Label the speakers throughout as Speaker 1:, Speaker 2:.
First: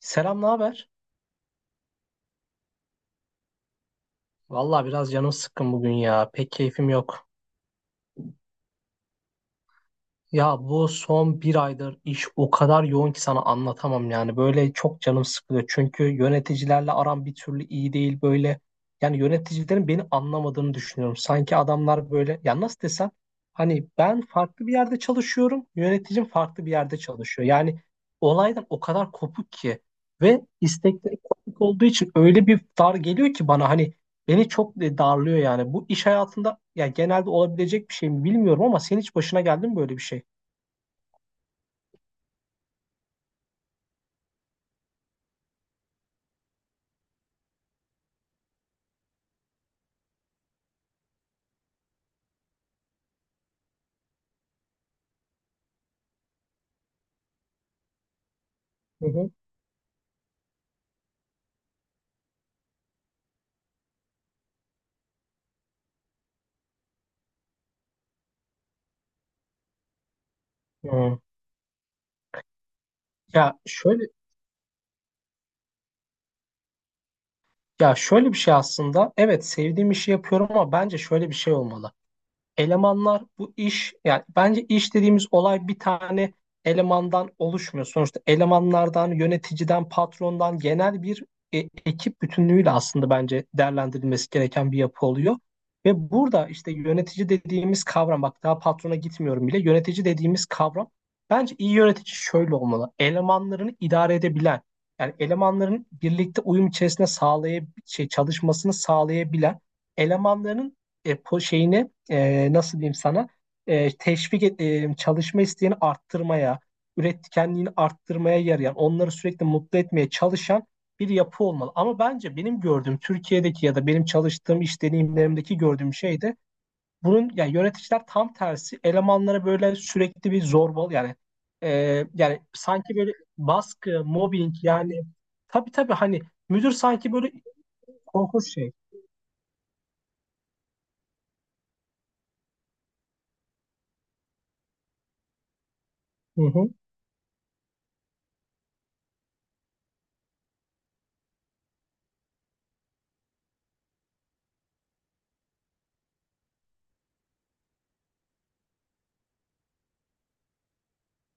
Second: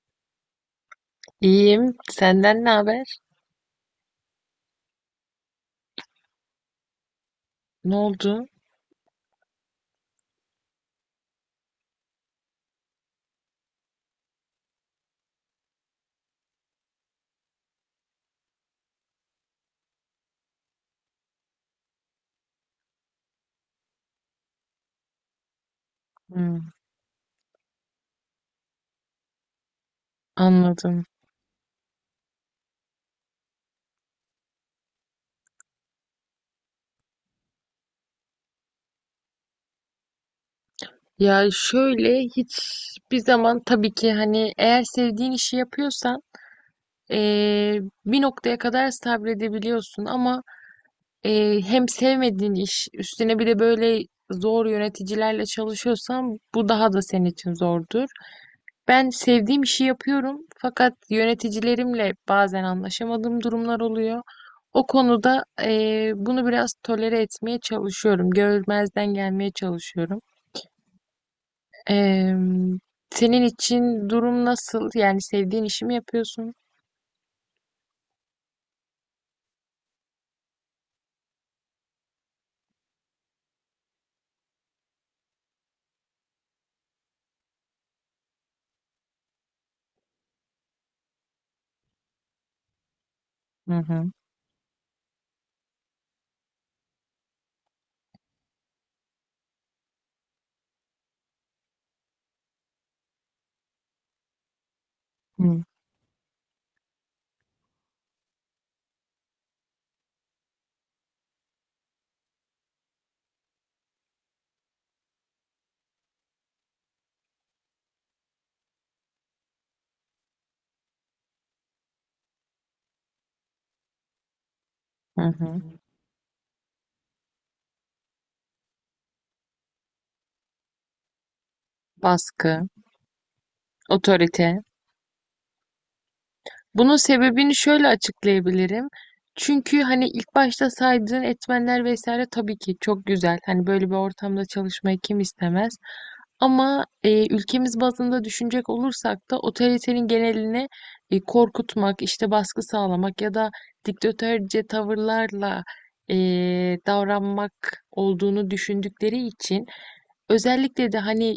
Speaker 1: Selam, ne haber?
Speaker 2: İyiyim. Senden ne haber?
Speaker 1: Vallahi biraz canım sıkkın bugün ya. Pek keyfim yok.
Speaker 2: Ne oldu?
Speaker 1: Ya bu son bir aydır iş o kadar yoğun ki sana anlatamam yani. Böyle çok canım sıkılıyor. Çünkü yöneticilerle aram bir türlü iyi değil böyle. Yani yöneticilerin beni anlamadığını düşünüyorum. Sanki adamlar böyle ya nasıl desem hani ben farklı bir yerde çalışıyorum. Yöneticim farklı
Speaker 2: Hmm,
Speaker 1: bir yerde çalışıyor. Yani olaydan o kadar kopuk ki ve
Speaker 2: anladım.
Speaker 1: istekleri kopuk olduğu için öyle bir dar geliyor ki bana hani beni çok darlıyor yani. Bu iş hayatında ya genelde olabilecek bir şey mi bilmiyorum ama senin hiç başına geldi mi böyle bir şey?
Speaker 2: Ya şöyle hiçbir zaman tabii ki hani eğer sevdiğin işi yapıyorsan eee, bir noktaya kadar sabredebiliyorsun ama hem sevmediğin iş üstüne bir de böyle zor yöneticilerle çalışıyorsan bu daha da senin için zordu.
Speaker 1: Hı
Speaker 2: Ben
Speaker 1: hı.
Speaker 2: sevdiğim işi yapıyorum fakat yöneticilerimle bazen anlaşamadığım durumlar oluyor. O konuda bunu biraz tolere etmeye çalışıyorum. Görmezden gelmeye çalışıyorum.
Speaker 1: Hı.
Speaker 2: Eee, Senin
Speaker 1: Ya şöyle
Speaker 2: için durum nasıl? Yani sevdiğin işi mi yapıyorsun?
Speaker 1: ya şöyle bir şey aslında. Evet sevdiğim işi yapıyorum ama bence şöyle bir şey olmalı. Elemanlar bu iş yani bence iş dediğimiz olay bir tane elemandan oluşmuyor. Sonuçta elemanlardan, yöneticiden, patrondan genel bir e, ekip bütünlüğüyle aslında bence
Speaker 2: Hı hı.
Speaker 1: değerlendirilmesi gereken bir yapı oluyor. Ve burada işte yönetici dediğimiz kavram, bak daha patrona gitmiyorum bile, yönetici dediğimiz kavram, bence iyi yönetici şöyle olmalı. Elemanlarını idare edebilen, yani
Speaker 2: Hı
Speaker 1: elemanların birlikte uyum içerisinde çalışmasını sağlayabilen, elemanların e, po şeyine nasıl diyeyim sana çalışma isteğini arttırmaya, üretkenliğini arttırmaya yarayan, onları sürekli mutlu etmeye çalışan bir yapı olmalı. Ama bence benim gördüğüm Türkiye'deki ya da benim çalıştığım iş
Speaker 2: hı.
Speaker 1: deneyimlerimdeki
Speaker 2: Hı.
Speaker 1: gördüğüm şey de bunun, yani yöneticiler tam tersi elemanlara böyle sürekli bir zorbalı yani e, yani
Speaker 2: Baskı,
Speaker 1: sanki böyle baskı, mobbing
Speaker 2: otorite.
Speaker 1: yani. Tabii tabii, hani müdür
Speaker 2: Bunun
Speaker 1: sanki böyle
Speaker 2: sebebini şöyle
Speaker 1: korkunç şey.
Speaker 2: açıklayabilirim. Çünkü hani ilk başta saydığın etmenler vesaire tabii ki çok güzel. Hani böyle bir ortamda çalışmayı kim istemez?
Speaker 1: Hı hı.
Speaker 2: Ama ülkemiz bazında düşünecek olursak da otoritenin genelini korkutmak, işte baskı sağlamak ya da diktatörce tavırlarla e, davranmak olduğunu düşündükleri için özellikle de hani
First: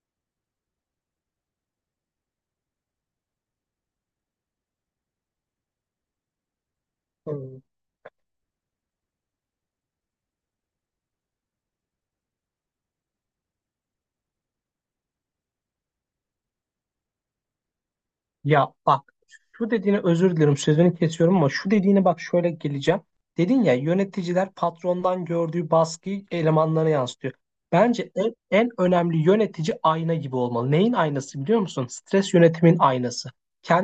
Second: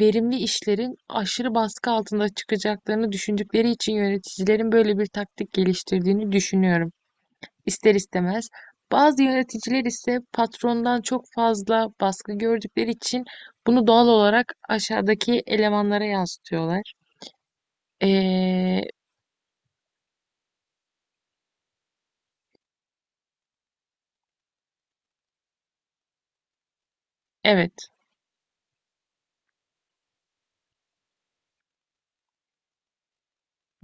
Speaker 2: verimli işlerin aşırı baskı altında çıkacaklarını düşündükleri için yöneticilerin böyle bir taktik geliştirdiğini düşünüyorum
Speaker 1: Hı.
Speaker 2: ister istemez. Bazı yöneticiler ise patrondan çok fazla baskı gördükleri için bunu doğal olarak aşağıdaki elemanlara yansıtıyorlar.
Speaker 1: Ya
Speaker 2: Ee,
Speaker 1: bak, şu dediğine özür dilerim sözünü kesiyorum ama şu dediğine bak şöyle geleceğim. Dedin ya yöneticiler patrondan gördüğü baskıyı elemanlarına yansıtıyor.
Speaker 2: evet.
Speaker 1: Bence en önemli, yönetici ayna gibi olmalı. Neyin aynası biliyor musun? Stres yönetimin aynası.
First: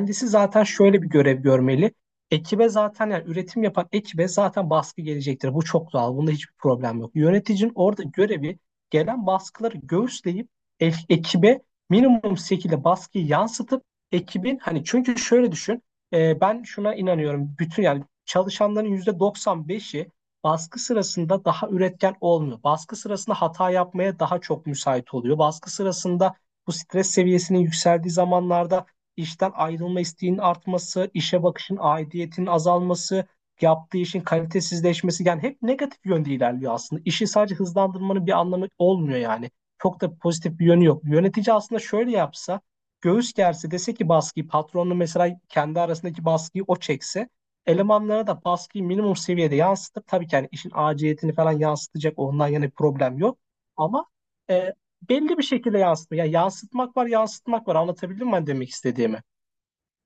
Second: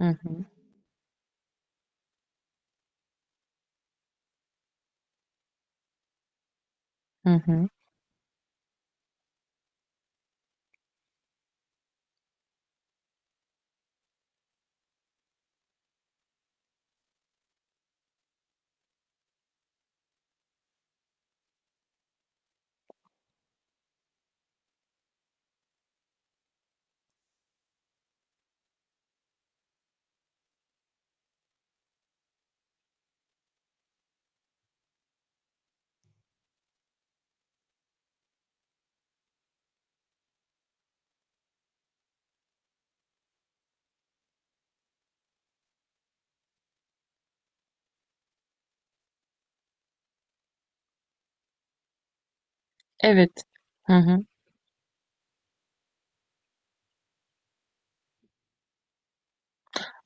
Speaker 2: Hı hı.
Speaker 1: zaten şöyle bir görev görmeli. Ekibe zaten, yani üretim yapan ekibe zaten baskı gelecektir. Bu çok doğal. Bunda hiçbir problem yok.
Speaker 2: Hı hı.
Speaker 1: Yöneticinin orada görevi gelen baskıları göğüsleyip ekibe minimum şekilde baskıyı yansıtıp ekibin, hani çünkü şöyle düşün, ben şuna inanıyorum, bütün yani çalışanların yüzde 95'i baskı sırasında daha üretken olmuyor. Baskı sırasında hata yapmaya daha çok müsait oluyor. Baskı sırasında, bu stres seviyesinin yükseldiği zamanlarda, işten ayrılma isteğinin artması, işe bakışın aidiyetinin azalması, yaptığı işin kalitesizleşmesi, yani hep negatif yönde ilerliyor aslında. İşi sadece hızlandırmanın bir anlamı olmuyor yani. Çok da pozitif bir yönü yok. Yönetici aslında şöyle yapsa, göğüs gerse, dese ki baskıyı patronla mesela, kendi arasındaki baskıyı o çekse, elemanlara da baskıyı minimum seviyede yansıtıp, tabii ki yani işin aciliyetini falan yansıtacak, ondan yana bir problem yok.
Speaker 2: Evet. Hı
Speaker 1: Ama
Speaker 2: hı.
Speaker 1: e, belli bir şekilde yansıtma. Yani yansıtmak var yansıtmak var, anlatabildim mi ben demek istediğimi?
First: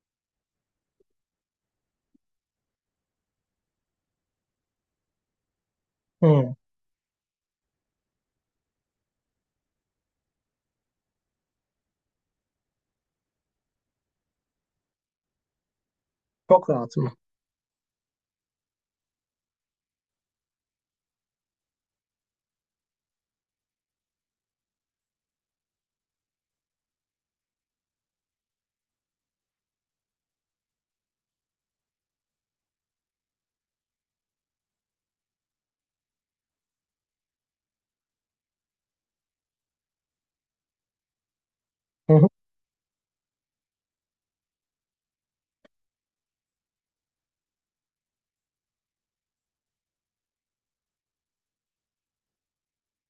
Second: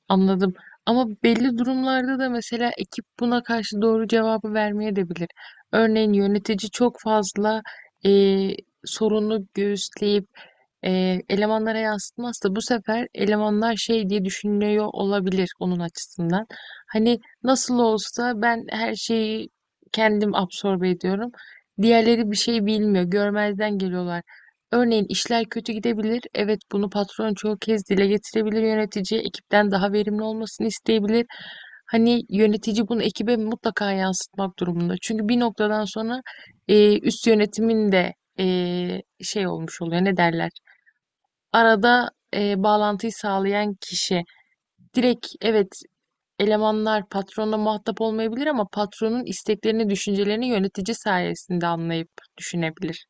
Speaker 2: Anladım. Ama belli durumlarda da mesela ekip buna karşı doğru cevabı vermeye de bilir. Örneğin
Speaker 1: Hı,
Speaker 2: yönetici çok fazla eee, sorunu göğüsleyip elemanlara yansıtmazsa bu sefer elemanlar şey diye düşünüyor olabilir onun açısından.
Speaker 1: çok rahatım.
Speaker 2: Hani nasıl olsa ben her şeyi kendim absorbe ediyorum. Diğerleri bir şey bilmiyor, görmezden geliyorlar. Örneğin işler kötü gidebilir. Evet, bunu patron çoğu kez dile getirebilir yöneticiye. Ekipten daha verimli olmasını isteyebilir. Hani yönetici bunu ekibe mutlaka yansıtmak durumunda. Çünkü bir noktadan sonra üst yönetimin de e, şey olmuş oluyor. Ne derler? Arada
Speaker 1: Hı.
Speaker 2: bağlantıyı sağlayan kişi. Direkt evet, elemanlar patronla muhatap olmayabilir ama patronun isteklerini, düşüncelerini yönetici sayesinde anlayıp düşünebilir.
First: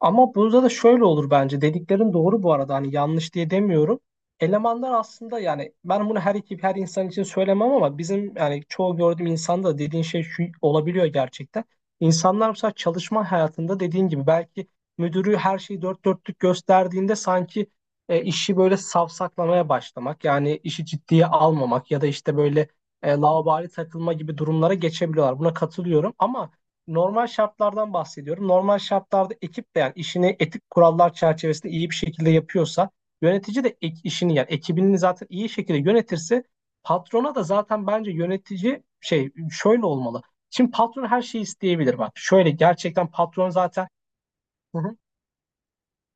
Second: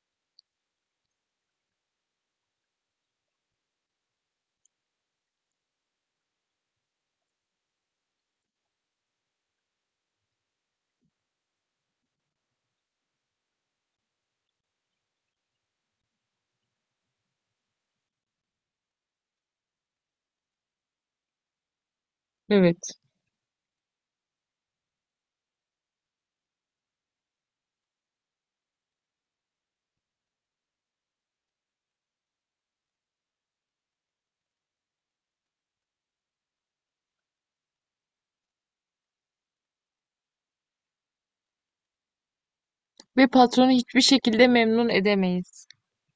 Speaker 1: Ama burada da şöyle olur bence. Dediklerin doğru bu arada. Hani yanlış diye demiyorum. Elemanlar aslında, yani ben bunu her ekip her insan için söylemem ama bizim yani çoğu gördüğüm insanda dediğin şey şu olabiliyor gerçekten. İnsanlar mesela çalışma hayatında dediğin gibi belki müdürü her şeyi dört dörtlük gösterdiğinde sanki işi böyle savsaklamaya başlamak, yani işi ciddiye almamak ya da işte böyle
Speaker 2: Evet.
Speaker 1: laubali takılma gibi durumlara geçebiliyorlar. Buna katılıyorum ama normal şartlardan bahsediyorum. Normal şartlarda ekip de yani işini etik kurallar çerçevesinde iyi bir şekilde yapıyorsa, yönetici de işini, yani ekibini zaten iyi şekilde yönetirse, patrona da zaten bence yönetici şey şöyle olmalı. Şimdi patron her şeyi isteyebilir bak. Şöyle gerçekten,
Speaker 2: Ve
Speaker 1: patron
Speaker 2: patronu
Speaker 1: zaten.
Speaker 2: hiçbir şekilde
Speaker 1: Hı
Speaker 2: memnun
Speaker 1: hı.
Speaker 2: edemeyiz.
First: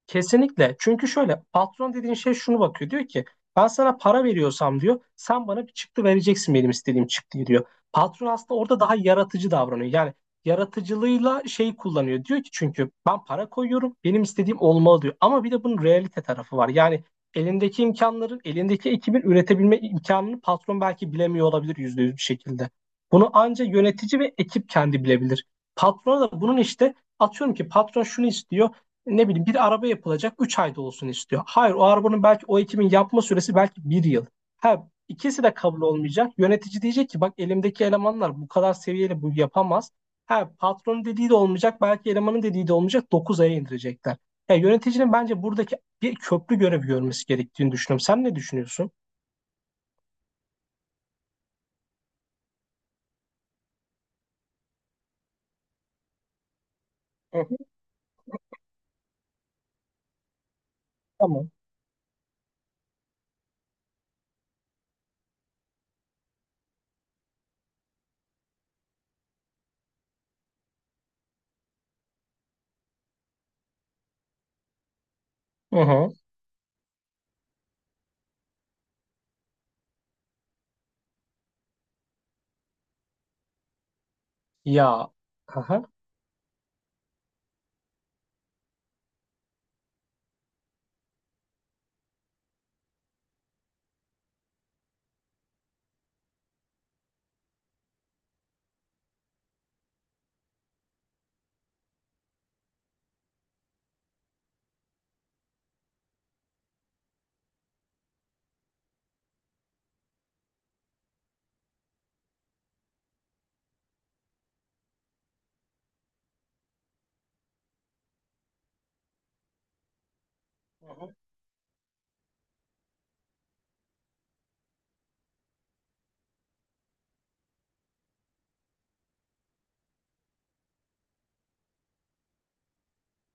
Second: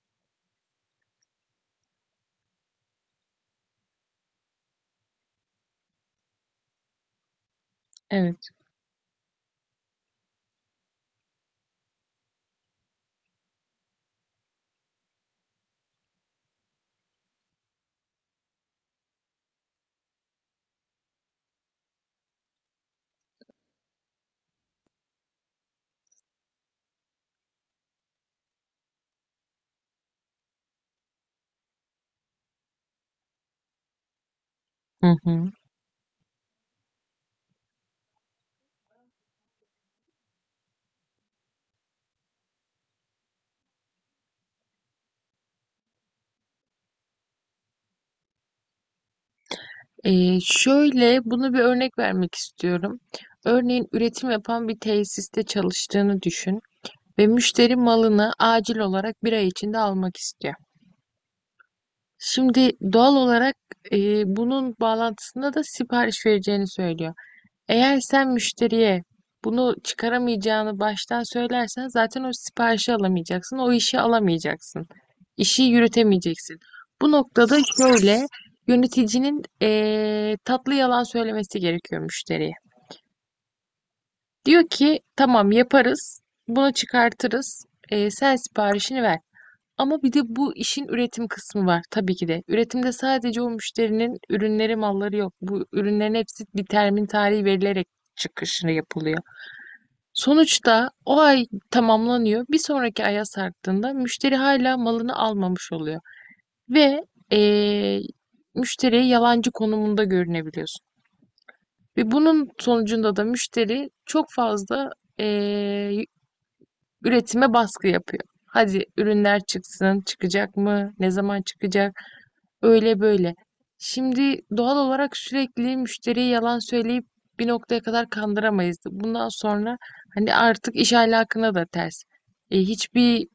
Speaker 1: Kesinlikle. Çünkü şöyle, patron dediğin şey şunu bakıyor. Diyor ki, ben sana para veriyorsam diyor, sen bana bir çıktı vereceksin, benim istediğim çıktıyı diyor. Patron
Speaker 2: Evet.
Speaker 1: aslında orada daha yaratıcı davranıyor. Yani yaratıcılığıyla şeyi kullanıyor. Diyor ki, çünkü ben para koyuyorum benim istediğim olmalı diyor. Ama bir de bunun realite tarafı var. Yani elindeki ekibin üretebilme imkanını patron belki bilemiyor olabilir %100 bir şekilde. Bunu anca yönetici ve ekip kendi bilebilir. Patrona da bunun, işte atıyorum ki patron şunu istiyor, ne bileyim, bir araba yapılacak 3 ayda olsun istiyor. Hayır, o arabanın belki o ekimin yapma süresi belki bir yıl. Ha,
Speaker 2: Hı
Speaker 1: ikisi
Speaker 2: hı.
Speaker 1: de kabul olmayacak. Yönetici diyecek ki bak elimdeki elemanlar bu kadar seviyeli, bu yapamaz. Ha, patronun dediği de olmayacak belki, elemanın dediği de olmayacak, 9 aya indirecekler. Ya, yöneticinin bence buradaki bir köprü görevi görmesi gerektiğini düşünüyorum. Sen ne düşünüyorsun?
Speaker 2: Şöyle bunu bir örnek vermek istiyorum. Örneğin üretim yapan bir tesiste çalıştığını düşün ve
Speaker 1: Hı hı.
Speaker 2: müşteri malını acil olarak bir ay içinde almak istiyor.
Speaker 1: Tamam.
Speaker 2: Şimdi doğal olarak e, bunun bağlantısında da sipariş vereceğini söylüyor. Eğer sen müşteriye bunu çıkaramayacağını baştan söylersen zaten o siparişi alamayacaksın, o işi alamayacaksın. İşi
Speaker 1: Hı hı.
Speaker 2: yürütemeyeceksin. Bu noktada şöyle yöneticinin tatlı yalan söylemesi gerekiyor müşteriye. Diyor ki
Speaker 1: Ya.
Speaker 2: tamam yaparız, bunu çıkartırız, sen siparişini ver. Ama bir de bu işin üretim kısmı var tabii ki de. Üretimde sadece o müşterinin ürünleri, malları yok. Bu ürünlerin hepsi bir termin tarihi verilerek çıkışını yapılıyor. Sonuçta o ay tamamlanıyor. Bir sonraki aya sarktığında müşteri hala malını almamış oluyor. Ve eee müşteriye yalancı konumunda görünebiliyorsun. Ve bunun sonucunda da müşteri çok fazla eee, üretime baskı yapıyor. Hadi ürünler çıksın, çıkacak
Speaker 1: Hı
Speaker 2: mı? Ne
Speaker 1: hı.
Speaker 2: zaman çıkacak? Öyle böyle. Şimdi doğal olarak sürekli müşteriye yalan söyleyip bir noktaya kadar kandıramayız. Bundan sonra hani artık iş ahlakına da ters. Hiçbir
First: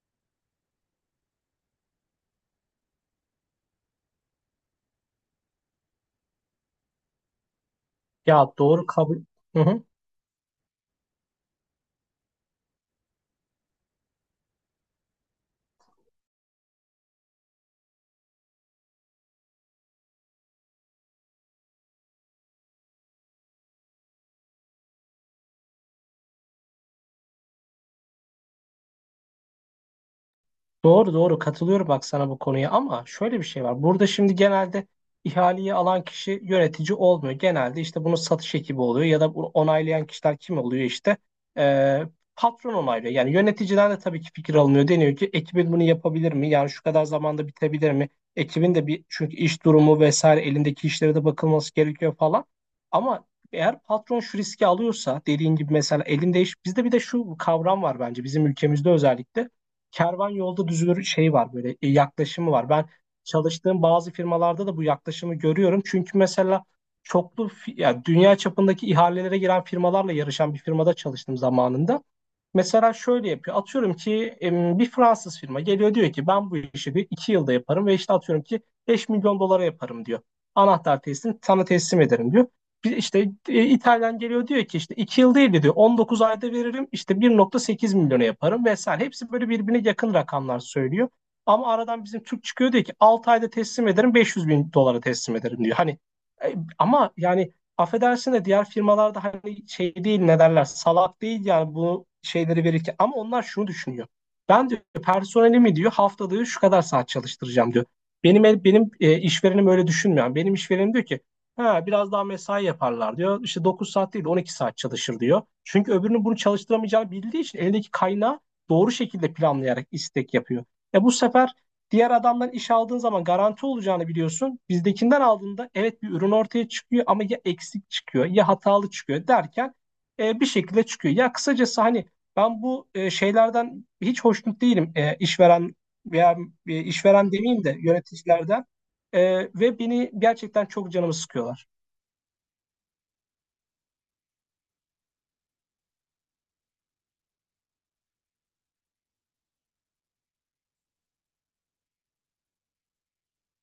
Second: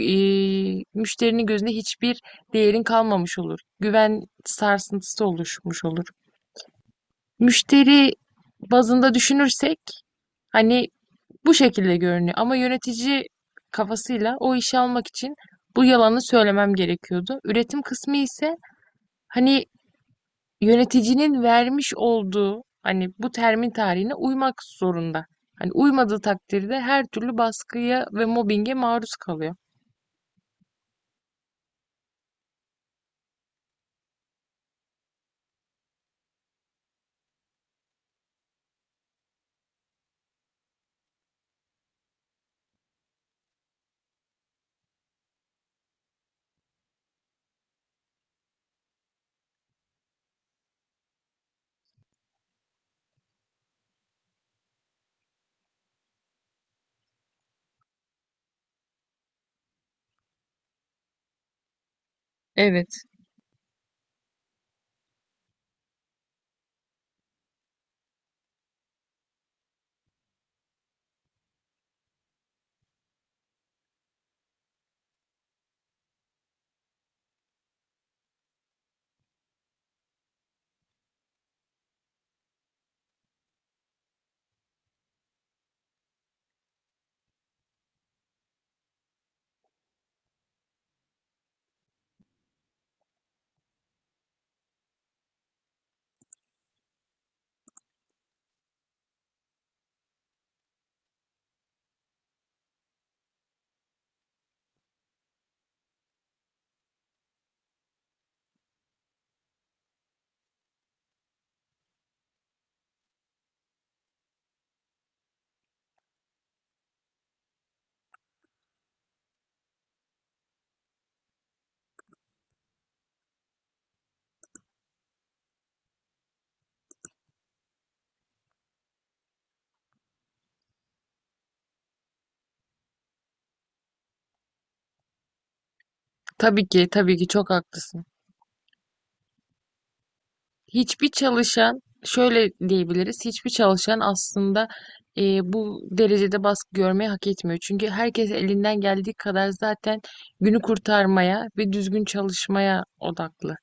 Speaker 2: müşterinin gözünde hiçbir değerin kalmamış olur. Güven sarsıntısı oluşmuş olur. Müşteri
Speaker 1: Ya doğru,
Speaker 2: bazında
Speaker 1: kabul. Hı
Speaker 2: düşünürsek
Speaker 1: hı.
Speaker 2: hani bu şekilde görünüyor. Ama yönetici kafasıyla o işi almak için bu yalanı söylemem gerekiyordu. Üretim kısmı ise hani yöneticinin vermiş olduğu hani bu termin tarihine uymak zorunda. Hani uymadığı takdirde her türlü baskıya ve mobbinge maruz kalıyor.
Speaker 1: Doğru doğru, katılıyorum bak sana bu konuya ama şöyle bir şey var. Burada şimdi genelde ihaleyi alan kişi yönetici olmuyor. Genelde işte bunu satış ekibi oluyor ya da bunu onaylayan kişiler kim oluyor işte. Ee, patron onaylıyor. Yani yöneticiden de tabii ki fikir alınıyor. Deniyor ki ekibin bunu yapabilir mi? Yani şu kadar zamanda bitebilir mi? Ekibin de bir, çünkü iş durumu vesaire, elindeki işlere de bakılması gerekiyor falan. Ama eğer patron şu riski alıyorsa dediğin gibi, mesela elinde iş, bizde bir de şu kavram var bence, bizim ülkemizde özellikle kervan yolda düzülür şey var, böyle yaklaşımı var. Ben
Speaker 2: Evet.
Speaker 1: çalıştığım bazı firmalarda da bu yaklaşımı görüyorum. Çünkü mesela, ya dünya çapındaki ihalelere giren firmalarla yarışan bir firmada çalıştım zamanında. Mesela şöyle yapıyor. Atıyorum ki bir Fransız firma geliyor, diyor ki ben bu işi bir iki yılda yaparım ve işte atıyorum ki 5 milyon dolara yaparım diyor. Anahtar teslim sana teslim ederim diyor. Bir işte İtalyan geliyor, diyor ki işte 2 yıl değil de diyor 19 ayda veririm, işte 1.8 milyona yaparım vesaire. Hepsi böyle birbirine yakın rakamlar söylüyor. Ama aradan bizim Türk çıkıyor, diyor ki 6 ayda teslim ederim, 500 bin dolara teslim ederim diyor. Hani ama yani, affedersin de, diğer firmalarda hani şey değil, ne derler, salak değil yani bu şeyleri verirken, ama onlar şunu düşünüyor. Ben diyor personelimi, diyor haftada diyor, şu kadar saat çalıştıracağım diyor. Benim işverenim öyle düşünmüyor. Yani benim işverenim diyor ki ha biraz daha mesai yaparlar diyor. İşte 9 saat değil, 12 saat çalışır diyor. Çünkü öbürünün bunu çalıştıramayacağını bildiği için elindeki kaynağı doğru şekilde planlayarak istek yapıyor. Bu sefer, diğer adamdan iş aldığın zaman garanti olacağını biliyorsun. Bizdekinden aldığında evet bir ürün ortaya çıkıyor ama ya eksik çıkıyor ya hatalı çıkıyor derken bir şekilde çıkıyor. Ya kısacası, hani ben bu şeylerden hiç hoşnut değilim. E, işveren veya
Speaker 2: Tabii ki, tabii ki
Speaker 1: işveren
Speaker 2: çok
Speaker 1: demeyeyim de,
Speaker 2: haklısın.
Speaker 1: yöneticilerden. Ve beni gerçekten çok
Speaker 2: Hiçbir
Speaker 1: canımı sıkıyorlar.
Speaker 2: çalışan şöyle diyebiliriz. Hiçbir çalışan aslında bu derecede baskı görmeyi hak etmiyor. Çünkü herkes elinden geldiği kadar zaten günü kurtarmaya ve düzgün çalışmaya odaklı.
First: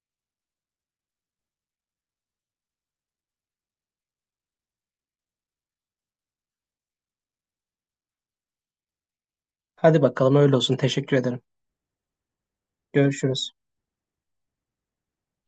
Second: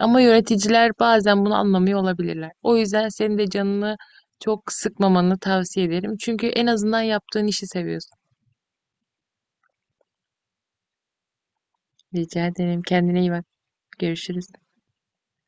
Speaker 2: Ama yöneticiler bazen bunu anlamıyor olabilirler. O yüzden senin de canını çok sıkmamanı tavsiye ederim. Çünkü en azından yaptığın işi seviyorsun.
Speaker 1: Hadi bakalım öyle olsun. Teşekkür ederim.
Speaker 2: Rica ederim. Kendine iyi bak.
Speaker 1: Görüşürüz.
Speaker 2: Görüşürüz.